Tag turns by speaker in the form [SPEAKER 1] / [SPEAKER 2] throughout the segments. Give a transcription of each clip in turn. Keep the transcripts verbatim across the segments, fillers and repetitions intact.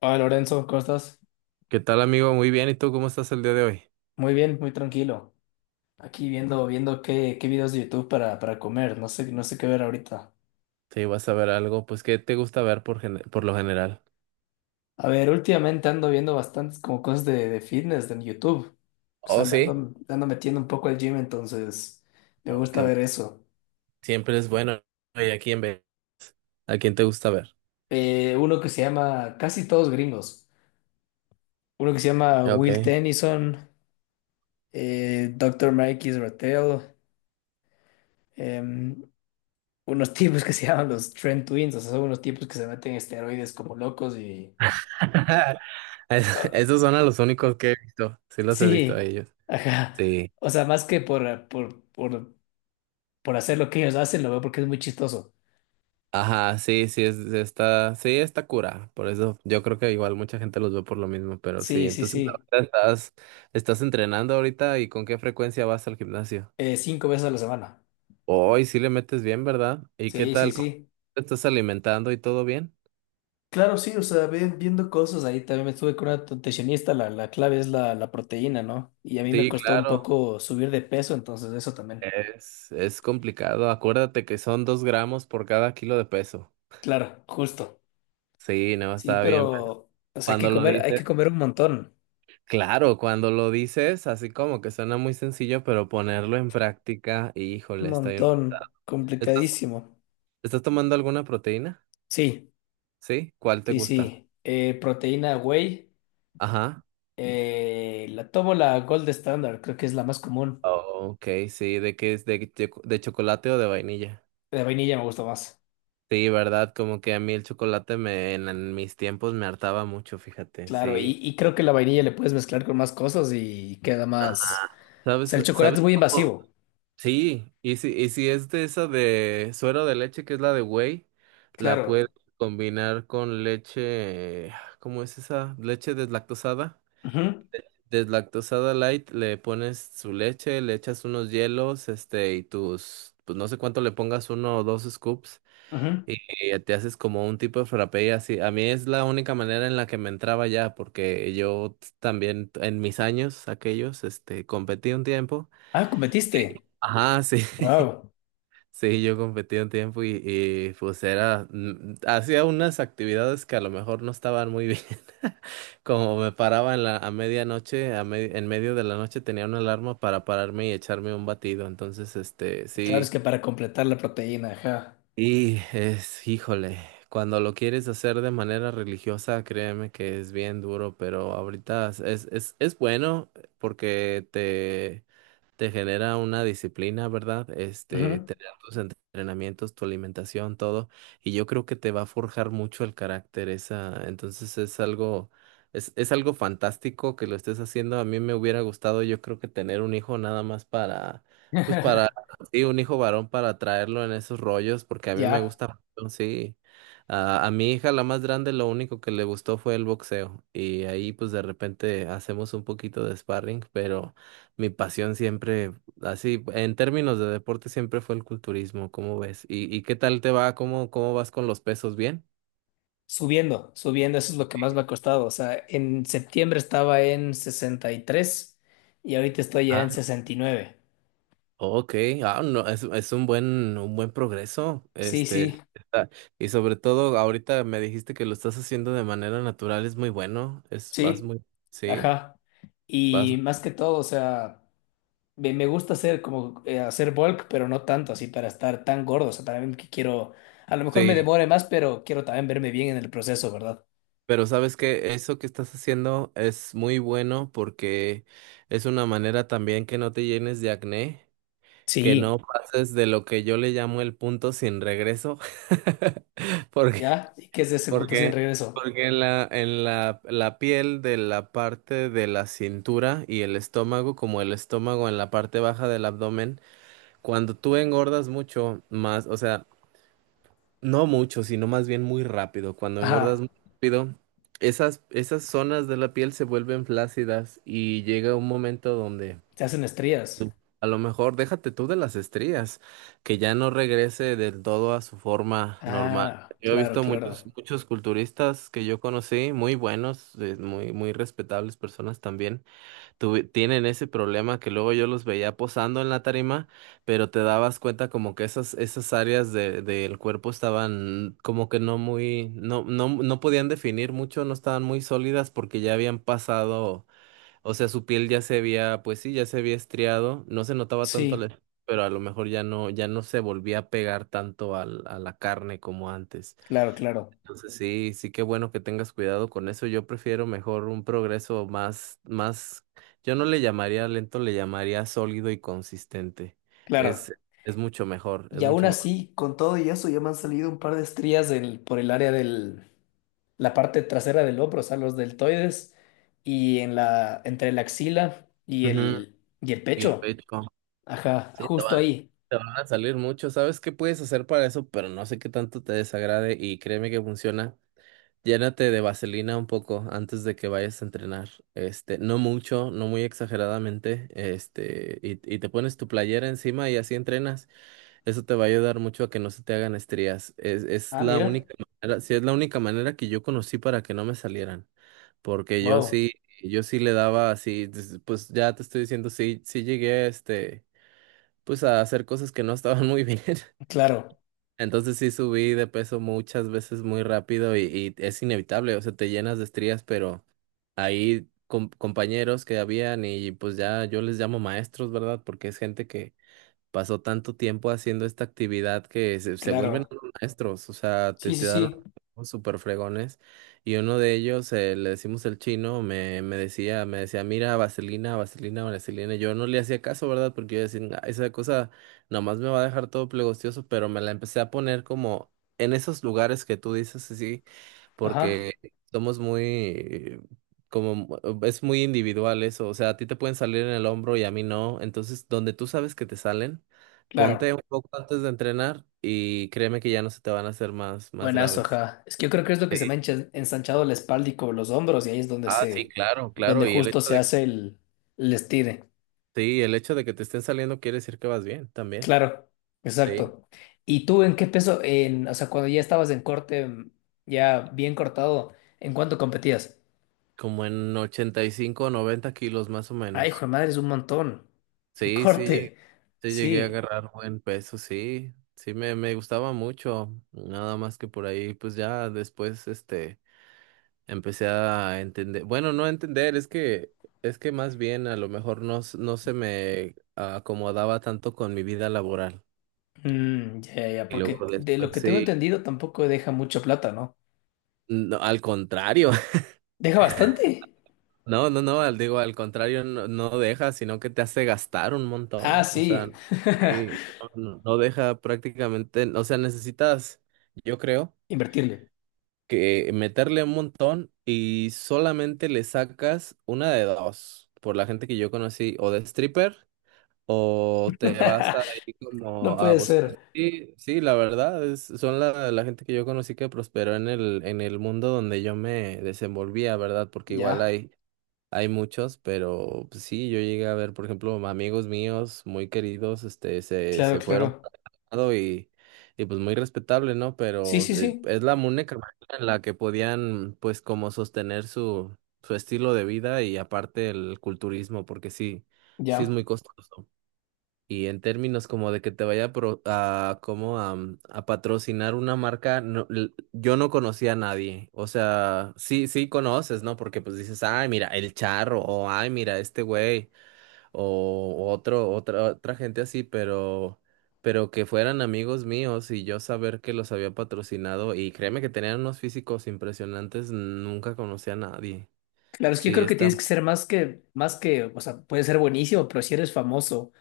[SPEAKER 1] Hola Lorenzo, ¿cómo estás?
[SPEAKER 2] ¿Qué tal, amigo? Muy bien. ¿Y tú cómo estás el día de hoy?
[SPEAKER 1] Muy bien, muy tranquilo. Aquí viendo, viendo qué, qué videos de YouTube para, para comer. No sé, no sé qué ver ahorita.
[SPEAKER 2] Sí, vas a ver algo. Pues, ¿qué te gusta ver por, gen- por lo general?
[SPEAKER 1] A ver, últimamente ando viendo bastantes como cosas de, de fitness en YouTube. O sea,
[SPEAKER 2] Oh,
[SPEAKER 1] le ando,
[SPEAKER 2] sí.
[SPEAKER 1] le ando metiendo un poco al gym, entonces me
[SPEAKER 2] Oh, qué
[SPEAKER 1] gusta ver
[SPEAKER 2] bueno.
[SPEAKER 1] eso.
[SPEAKER 2] Siempre es bueno. ¿Y a quién ves? ¿A quién te gusta ver?
[SPEAKER 1] Eh, uno que se llama, casi todos gringos. Uno que se llama Will
[SPEAKER 2] Ok.
[SPEAKER 1] Tennyson, eh, doctor Mike Israel, em, unos tipos que se llaman los Trend Twins. O sea, son unos tipos que se meten esteroides como locos y
[SPEAKER 2] Es-
[SPEAKER 1] ah,
[SPEAKER 2] Esos son a los únicos que he visto. Sí, los he visto a
[SPEAKER 1] sí,
[SPEAKER 2] ellos.
[SPEAKER 1] ajá.
[SPEAKER 2] Sí.
[SPEAKER 1] O sea, más que por, por, por, por hacer lo que ellos hacen, lo veo porque es muy chistoso.
[SPEAKER 2] Ajá, sí, sí, es, está, sí, está cura. Por eso yo creo que igual mucha gente los ve por lo mismo, pero sí.
[SPEAKER 1] Sí, sí,
[SPEAKER 2] Entonces,
[SPEAKER 1] sí.
[SPEAKER 2] ahorita estás, estás entrenando ahorita, ¿y con qué frecuencia vas al gimnasio?
[SPEAKER 1] Eh, cinco veces a la semana.
[SPEAKER 2] Hoy sí le metes bien, ¿verdad? ¿Y qué
[SPEAKER 1] Sí, sí,
[SPEAKER 2] tal? ¿Cómo
[SPEAKER 1] sí.
[SPEAKER 2] te estás alimentando y todo bien?
[SPEAKER 1] Claro, sí, o sea, ve- viendo cosas. Ahí también me estuve con una nutricionista. La, la clave es la, la proteína, ¿no? Y a mí me
[SPEAKER 2] Sí,
[SPEAKER 1] costó un
[SPEAKER 2] claro,
[SPEAKER 1] poco subir de peso, entonces eso también.
[SPEAKER 2] es, es complicado. Acuérdate que son dos gramos por cada kilo de peso.
[SPEAKER 1] Claro, justo.
[SPEAKER 2] Sí, no,
[SPEAKER 1] Sí,
[SPEAKER 2] está bien, pues.
[SPEAKER 1] pero, o sea, hay que
[SPEAKER 2] Cuando lo
[SPEAKER 1] comer, hay
[SPEAKER 2] dices,
[SPEAKER 1] que comer un montón.
[SPEAKER 2] claro, cuando lo dices, así como que suena muy sencillo, pero ponerlo en práctica,
[SPEAKER 1] Un
[SPEAKER 2] híjole, está bien
[SPEAKER 1] montón.
[SPEAKER 2] pesado. ¿Estás,
[SPEAKER 1] Complicadísimo.
[SPEAKER 2] estás tomando alguna proteína?
[SPEAKER 1] Sí,
[SPEAKER 2] ¿Sí? ¿Cuál te
[SPEAKER 1] sí,
[SPEAKER 2] gusta?
[SPEAKER 1] sí. Eh, proteína whey.
[SPEAKER 2] Ajá.
[SPEAKER 1] Eh, la tomo la Gold Standard, creo que es la más común.
[SPEAKER 2] Oh, ok, sí, ¿de qué es? ¿De, de de chocolate o de vainilla?
[SPEAKER 1] La vainilla me gusta más.
[SPEAKER 2] Sí, verdad, como que a mí el chocolate me, en, en mis tiempos me hartaba mucho, fíjate,
[SPEAKER 1] Claro,
[SPEAKER 2] sí.
[SPEAKER 1] y, y creo que la vainilla le puedes mezclar con más cosas y queda más.
[SPEAKER 2] Ajá.
[SPEAKER 1] O sea,
[SPEAKER 2] ¿Sabes,
[SPEAKER 1] el chocolate
[SPEAKER 2] sabes
[SPEAKER 1] es muy
[SPEAKER 2] cómo?
[SPEAKER 1] invasivo.
[SPEAKER 2] Sí, y si, y si es de esa de suero de leche, que es la de whey, la puedes
[SPEAKER 1] Claro.
[SPEAKER 2] combinar con leche, ¿cómo es esa? Leche deslactosada.
[SPEAKER 1] Ujú,
[SPEAKER 2] Deslactosada light, le pones su leche, le echas unos hielos, este, y tus, pues no sé cuánto le pongas, uno o dos scoops.
[SPEAKER 1] ujú.
[SPEAKER 2] Y y te haces como un tipo de frappé y así. A mí es la única manera en la que me entraba ya, porque yo t- también t- en mis años aquellos, este, competí un tiempo.
[SPEAKER 1] Ah, cometiste.
[SPEAKER 2] Ajá, sí,
[SPEAKER 1] Wow.
[SPEAKER 2] sí, yo competí un tiempo y, y pues era, mm, mm, hacía unas actividades que a lo mejor no estaban muy bien. Como me paraba en la, a medianoche, a me- en medio de la noche tenía una alarma para pararme y echarme un batido. Entonces, este,
[SPEAKER 1] Claro, es
[SPEAKER 2] sí.
[SPEAKER 1] que para completar la proteína, ajá.
[SPEAKER 2] Y es, híjole, cuando lo quieres hacer de manera religiosa, créeme que es bien duro, pero ahorita es, es, es es bueno eh, porque te, te genera una disciplina, ¿verdad? Este,
[SPEAKER 1] Ujú.
[SPEAKER 2] tener tus entrenamientos, tu alimentación, todo, y yo creo que te va a forjar mucho el carácter esa, entonces es algo, es, es algo fantástico que lo estés haciendo. A mí me hubiera gustado, yo creo que tener un hijo nada más para, pues para Sí, un hijo varón para traerlo en esos rollos, porque a mí me
[SPEAKER 1] Ya,
[SPEAKER 2] gusta, mucho, sí. A, a mi hija, la más grande, lo único que le gustó fue el boxeo. Y ahí, pues de repente hacemos un poquito de sparring, pero mi pasión siempre, así, en términos de deporte, siempre fue el culturismo, ¿cómo ves? ¿Y, y qué tal te va? ¿Cómo, cómo vas con los pesos? ¿Bien?
[SPEAKER 1] subiendo, subiendo, eso es lo que más me ha costado. O sea, en septiembre estaba en sesenta y tres y ahorita estoy ya en sesenta y nueve.
[SPEAKER 2] Ok, ah, no, es, es un buen, un buen progreso.
[SPEAKER 1] Sí,
[SPEAKER 2] este,
[SPEAKER 1] sí,
[SPEAKER 2] está- y sobre todo ahorita me dijiste que lo estás haciendo de manera natural, es muy bueno, es, vas
[SPEAKER 1] sí.
[SPEAKER 2] muy, sí,
[SPEAKER 1] Ajá.
[SPEAKER 2] vas,
[SPEAKER 1] Y más que todo, o sea, me, me gusta hacer como eh, hacer bulk, pero no tanto así para estar tan gordo. O sea, también que quiero, a lo mejor me
[SPEAKER 2] sí,
[SPEAKER 1] demore más, pero quiero también verme bien en el proceso, ¿verdad?
[SPEAKER 2] pero sabes que eso que estás haciendo es muy bueno porque es una manera también que no te llenes de acné, que
[SPEAKER 1] Sí.
[SPEAKER 2] no pases de lo que yo le llamo el punto sin regreso, porque
[SPEAKER 1] ¿Ya? ¿Y qué es de ese punto sin
[SPEAKER 2] Porque,
[SPEAKER 1] regreso?
[SPEAKER 2] porque en la, en la, la piel de la parte de la cintura y el estómago, como el estómago en la parte baja del abdomen, cuando tú engordas mucho más, o sea, no mucho, sino más bien muy rápido, cuando engordas
[SPEAKER 1] Ajá.
[SPEAKER 2] muy rápido, esas, esas zonas de la piel se vuelven flácidas y llega un momento donde
[SPEAKER 1] Se hacen estrías.
[SPEAKER 2] a lo mejor déjate tú de las estrías, que ya no regrese del todo a su forma normal.
[SPEAKER 1] Ah,
[SPEAKER 2] Yo he
[SPEAKER 1] claro,
[SPEAKER 2] visto muchos,
[SPEAKER 1] claro.
[SPEAKER 2] muchos culturistas que yo conocí, muy buenos, eh, muy, muy respetables personas también, tuve- tienen ese problema que luego yo los veía posando en la tarima, pero te dabas cuenta como que esas, esas áreas de, del cuerpo estaban como que no muy, no, no, no podían definir mucho, no estaban muy sólidas porque ya habían pasado. O sea, su piel ya se había, pues sí, ya se había estriado, no se notaba tanto,
[SPEAKER 1] Sí,
[SPEAKER 2] la- pero a lo mejor ya no, ya no se volvía a pegar tanto al, a la carne como antes.
[SPEAKER 1] claro, claro.
[SPEAKER 2] Entonces sí, sí que bueno que tengas cuidado con eso. Yo prefiero mejor un progreso más, más, yo no le llamaría lento, le llamaría sólido y consistente. Es,
[SPEAKER 1] Claro.
[SPEAKER 2] es mucho mejor, es
[SPEAKER 1] Y aún
[SPEAKER 2] mucho mejor.
[SPEAKER 1] así, con todo y eso, ya me han salido un par de estrías del- por el área del, la parte trasera del hombro, o sea, los deltoides, y en la, entre la axila y
[SPEAKER 2] Ujú,
[SPEAKER 1] el, y el
[SPEAKER 2] y el
[SPEAKER 1] pecho.
[SPEAKER 2] pecho,
[SPEAKER 1] Ajá,
[SPEAKER 2] sí, te
[SPEAKER 1] justo
[SPEAKER 2] van,
[SPEAKER 1] ahí.
[SPEAKER 2] te van a salir mucho. ¿Sabes qué puedes hacer para eso? Pero no sé qué tanto te desagrade y créeme que funciona. Llénate de vaselina un poco antes de que vayas a entrenar. Este, no mucho, no muy exageradamente. Este, y, y te pones tu playera encima y así entrenas. Eso te va a ayudar mucho a que no se te hagan estrías. Es, es
[SPEAKER 1] Ah,
[SPEAKER 2] la
[SPEAKER 1] mira.
[SPEAKER 2] única manera, sí, es la única manera que yo conocí para que no me salieran. Porque yo
[SPEAKER 1] Wow.
[SPEAKER 2] sí, yo sí le daba así, des- pues ya te estoy diciendo, sí, sí llegué, este, pues a hacer cosas que no estaban muy bien.
[SPEAKER 1] Claro,
[SPEAKER 2] Entonces sí subí de peso muchas veces muy rápido y, y es inevitable, o sea, te llenas de estrías, pero ahí com- compañeros que habían y pues ya yo les llamo maestros, ¿verdad? Porque es gente que pasó tanto tiempo haciendo esta actividad que se, se vuelven
[SPEAKER 1] claro.
[SPEAKER 2] unos maestros, o sea, te,
[SPEAKER 1] Sí, sí,
[SPEAKER 2] te dan
[SPEAKER 1] sí.
[SPEAKER 2] unos super fregones. Y uno de ellos, eh, le decimos el chino, me, me decía, me decía, mira, vaselina, vaselina, vaselina. y Yo no le hacía caso, ¿verdad? Porque yo decía, "Nah, esa cosa nomás me va a dejar todo plegostioso," pero me la empecé a poner como en esos lugares que tú dices, así,
[SPEAKER 1] Ajá,
[SPEAKER 2] porque somos muy como mu- es muy individual eso, o sea, a ti te pueden salir en el hombro y a mí no, entonces donde tú sabes que te salen. Ponte
[SPEAKER 1] claro.
[SPEAKER 2] un poco antes de entrenar y créeme que ya no se te van a hacer más, más
[SPEAKER 1] Buenazo,
[SPEAKER 2] graves.
[SPEAKER 1] ajá. Es que yo creo que es lo que se
[SPEAKER 2] Sí.
[SPEAKER 1] me ha encha- ensanchado la espalda y como los hombros, y ahí es donde
[SPEAKER 2] Ah, sí,
[SPEAKER 1] se,
[SPEAKER 2] claro,
[SPEAKER 1] donde
[SPEAKER 2] claro. Y el
[SPEAKER 1] justo
[SPEAKER 2] hecho
[SPEAKER 1] se
[SPEAKER 2] de que,
[SPEAKER 1] hace el, el estire.
[SPEAKER 2] sí, el hecho de que te estén saliendo quiere decir que vas bien también.
[SPEAKER 1] Claro,
[SPEAKER 2] Sí.
[SPEAKER 1] exacto. ¿Y tú en qué peso, en, o sea, cuando ya estabas en corte, mm, ya bien cortado, ¿en cuánto competías?
[SPEAKER 2] Como en ochenta y cinco o noventa kilos más o
[SPEAKER 1] Ay, hijo de
[SPEAKER 2] menos.
[SPEAKER 1] madre, es un montón. En
[SPEAKER 2] Sí, sí, llegué,
[SPEAKER 1] corte,
[SPEAKER 2] sí llegué a
[SPEAKER 1] sí.
[SPEAKER 2] agarrar buen peso, sí. Sí, me, me gustaba mucho. Nada más que por ahí, pues ya después, este. Empecé a entender, bueno, no a entender, es que, es que más bien a lo mejor no, s- no se me acomodaba tanto con mi vida laboral.
[SPEAKER 1] Mm, ya, ya, ya,
[SPEAKER 2] Y
[SPEAKER 1] porque
[SPEAKER 2] luego
[SPEAKER 1] de lo
[SPEAKER 2] después
[SPEAKER 1] que tengo
[SPEAKER 2] sí,
[SPEAKER 1] entendido tampoco deja mucha plata, ¿no?
[SPEAKER 2] no, al contrario,
[SPEAKER 1] ¿Deja bastante?
[SPEAKER 2] no, no, no, al, digo, al contrario, no, no deja, sino que te hace gastar un
[SPEAKER 1] Ah,
[SPEAKER 2] montón. O sea,
[SPEAKER 1] sí.
[SPEAKER 2] sí, no, no deja prácticamente, o sea, necesitas, yo creo,
[SPEAKER 1] Invertirle.
[SPEAKER 2] que meterle un montón y solamente le sacas una de dos. Por la gente que yo conocí, o de stripper. ¿O te vas ahí
[SPEAKER 1] No
[SPEAKER 2] como a
[SPEAKER 1] puede
[SPEAKER 2] buscar?
[SPEAKER 1] ser.
[SPEAKER 2] Sí, sí, la verdad, es, son la, la gente que yo conocí que prosperó en el, en el mundo donde yo me desenvolvía, ¿verdad? Porque igual
[SPEAKER 1] Ya,
[SPEAKER 2] hay, hay muchos, pero pues, sí, yo llegué a ver, por ejemplo, amigos míos muy queridos, este, se,
[SPEAKER 1] claro,
[SPEAKER 2] se fueron
[SPEAKER 1] claro.
[SPEAKER 2] por un lado y, y pues muy respetable, ¿no?
[SPEAKER 1] Sí,
[SPEAKER 2] Pero
[SPEAKER 1] sí,
[SPEAKER 2] eh,
[SPEAKER 1] sí.
[SPEAKER 2] es la única manera en la que podían, pues, como sostener su, su estilo de vida y aparte el culturismo, porque sí, sí es
[SPEAKER 1] Ya.
[SPEAKER 2] muy costoso. Y en términos como de que te vaya a, pro- a como a, mm, a patrocinar una marca, no, l- yo no conocía a nadie. O sea, sí, sí conoces, ¿no? Porque pues dices, ay, mira, el charro, o ay, mira, este güey, o otro, otra, otra gente así, pero, pero que fueran amigos míos y yo saber que los había patrocinado, y créeme que tenían unos físicos impresionantes, nunca conocí a nadie.
[SPEAKER 1] Claro, es que yo
[SPEAKER 2] Sí,
[SPEAKER 1] creo que
[SPEAKER 2] está,
[SPEAKER 1] tienes que ser más que, más que, o sea, puedes ser buenísimo, pero si eres famoso.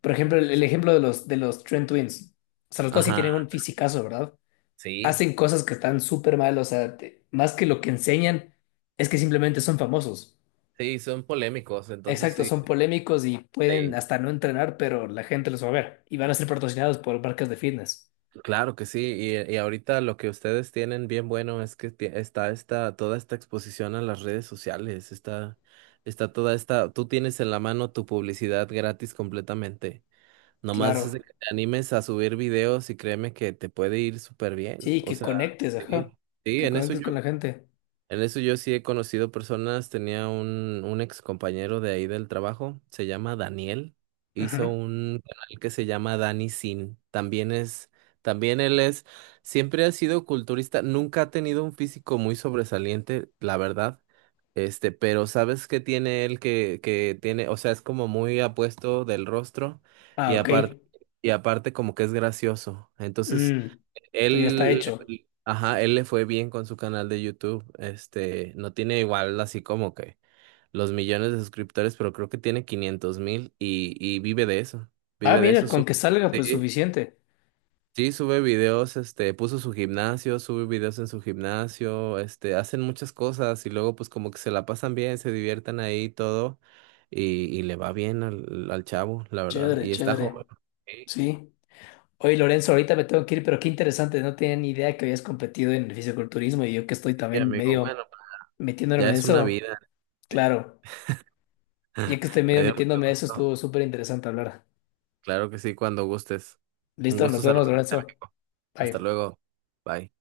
[SPEAKER 1] Por ejemplo, el, el ejemplo de los, de los Trent Twins. O sea, los dos sí
[SPEAKER 2] ajá,
[SPEAKER 1] tienen un fisicazo, ¿verdad?
[SPEAKER 2] sí,
[SPEAKER 1] Hacen cosas que están súper mal, o sea, te- más que lo que enseñan, es que simplemente son famosos.
[SPEAKER 2] sí, son polémicos, entonces
[SPEAKER 1] Exacto,
[SPEAKER 2] sí.
[SPEAKER 1] son polémicos y pueden
[SPEAKER 2] Sí.
[SPEAKER 1] hasta no entrenar, pero la gente los va a ver. Y van a ser patrocinados por marcas de fitness.
[SPEAKER 2] Claro que sí, y, y ahorita lo que ustedes tienen bien bueno es que tie- está esta, toda esta exposición a las redes sociales, está, está toda esta, tú tienes en la mano tu publicidad gratis completamente. Nomás es de
[SPEAKER 1] Claro.
[SPEAKER 2] que te animes a subir videos y créeme que te puede ir súper bien.
[SPEAKER 1] Sí,
[SPEAKER 2] O
[SPEAKER 1] que
[SPEAKER 2] sea,
[SPEAKER 1] conectes,
[SPEAKER 2] sí,
[SPEAKER 1] ajá.
[SPEAKER 2] sí,
[SPEAKER 1] Que
[SPEAKER 2] en eso
[SPEAKER 1] conectes
[SPEAKER 2] yo
[SPEAKER 1] con la gente.
[SPEAKER 2] en eso yo sí he conocido personas, tenía un, un ex compañero de ahí del trabajo, se llama Daniel, hizo
[SPEAKER 1] Ajá.
[SPEAKER 2] un canal que se llama Dani Sin, también es, también él es, siempre ha sido culturista, nunca ha tenido un físico muy sobresaliente, la verdad, este, pero ¿sabes qué tiene él que, que tiene, o sea, es como muy apuesto del rostro
[SPEAKER 1] Ah,
[SPEAKER 2] y aparte,
[SPEAKER 1] ok.
[SPEAKER 2] y aparte como que es gracioso, entonces
[SPEAKER 1] Mm, Esto ya está
[SPEAKER 2] él,
[SPEAKER 1] hecho.
[SPEAKER 2] le- ajá, él le fue bien con su canal de YouTube. Este, no tiene igual así como que los millones de suscriptores, pero creo que tiene quinientos mil y, y vive de eso.
[SPEAKER 1] Ah,
[SPEAKER 2] Vive de
[SPEAKER 1] mira,
[SPEAKER 2] eso.
[SPEAKER 1] con
[SPEAKER 2] Sube-
[SPEAKER 1] que salga, pues
[SPEAKER 2] sí,
[SPEAKER 1] suficiente.
[SPEAKER 2] sí, sube videos, este, puso su gimnasio, sube videos en su gimnasio, este, hacen muchas cosas y luego pues como que se la pasan bien, se divierten ahí y todo y, y le va bien al, al chavo, la verdad.
[SPEAKER 1] Chévere,
[SPEAKER 2] Y está
[SPEAKER 1] chévere.
[SPEAKER 2] joven. Sí,
[SPEAKER 1] Sí. Oye, Lorenzo, ahorita me tengo que ir, pero qué interesante, no tenía ni idea que habías competido en el fisiculturismo y yo que estoy
[SPEAKER 2] sí,
[SPEAKER 1] también
[SPEAKER 2] amigo,
[SPEAKER 1] medio
[SPEAKER 2] bueno,
[SPEAKER 1] metiéndome
[SPEAKER 2] ya
[SPEAKER 1] en
[SPEAKER 2] es una
[SPEAKER 1] eso.
[SPEAKER 2] vida.
[SPEAKER 1] Claro, ya que estoy
[SPEAKER 2] Me
[SPEAKER 1] medio
[SPEAKER 2] dio mucho
[SPEAKER 1] metiéndome en eso,
[SPEAKER 2] gusto.
[SPEAKER 1] estuvo súper interesante hablar.
[SPEAKER 2] Claro que sí, cuando gustes. Un
[SPEAKER 1] Listo,
[SPEAKER 2] gusto
[SPEAKER 1] nos vemos,
[SPEAKER 2] saludarte,
[SPEAKER 1] Lorenzo.
[SPEAKER 2] amigo. Hasta
[SPEAKER 1] Bye.
[SPEAKER 2] luego. Bye.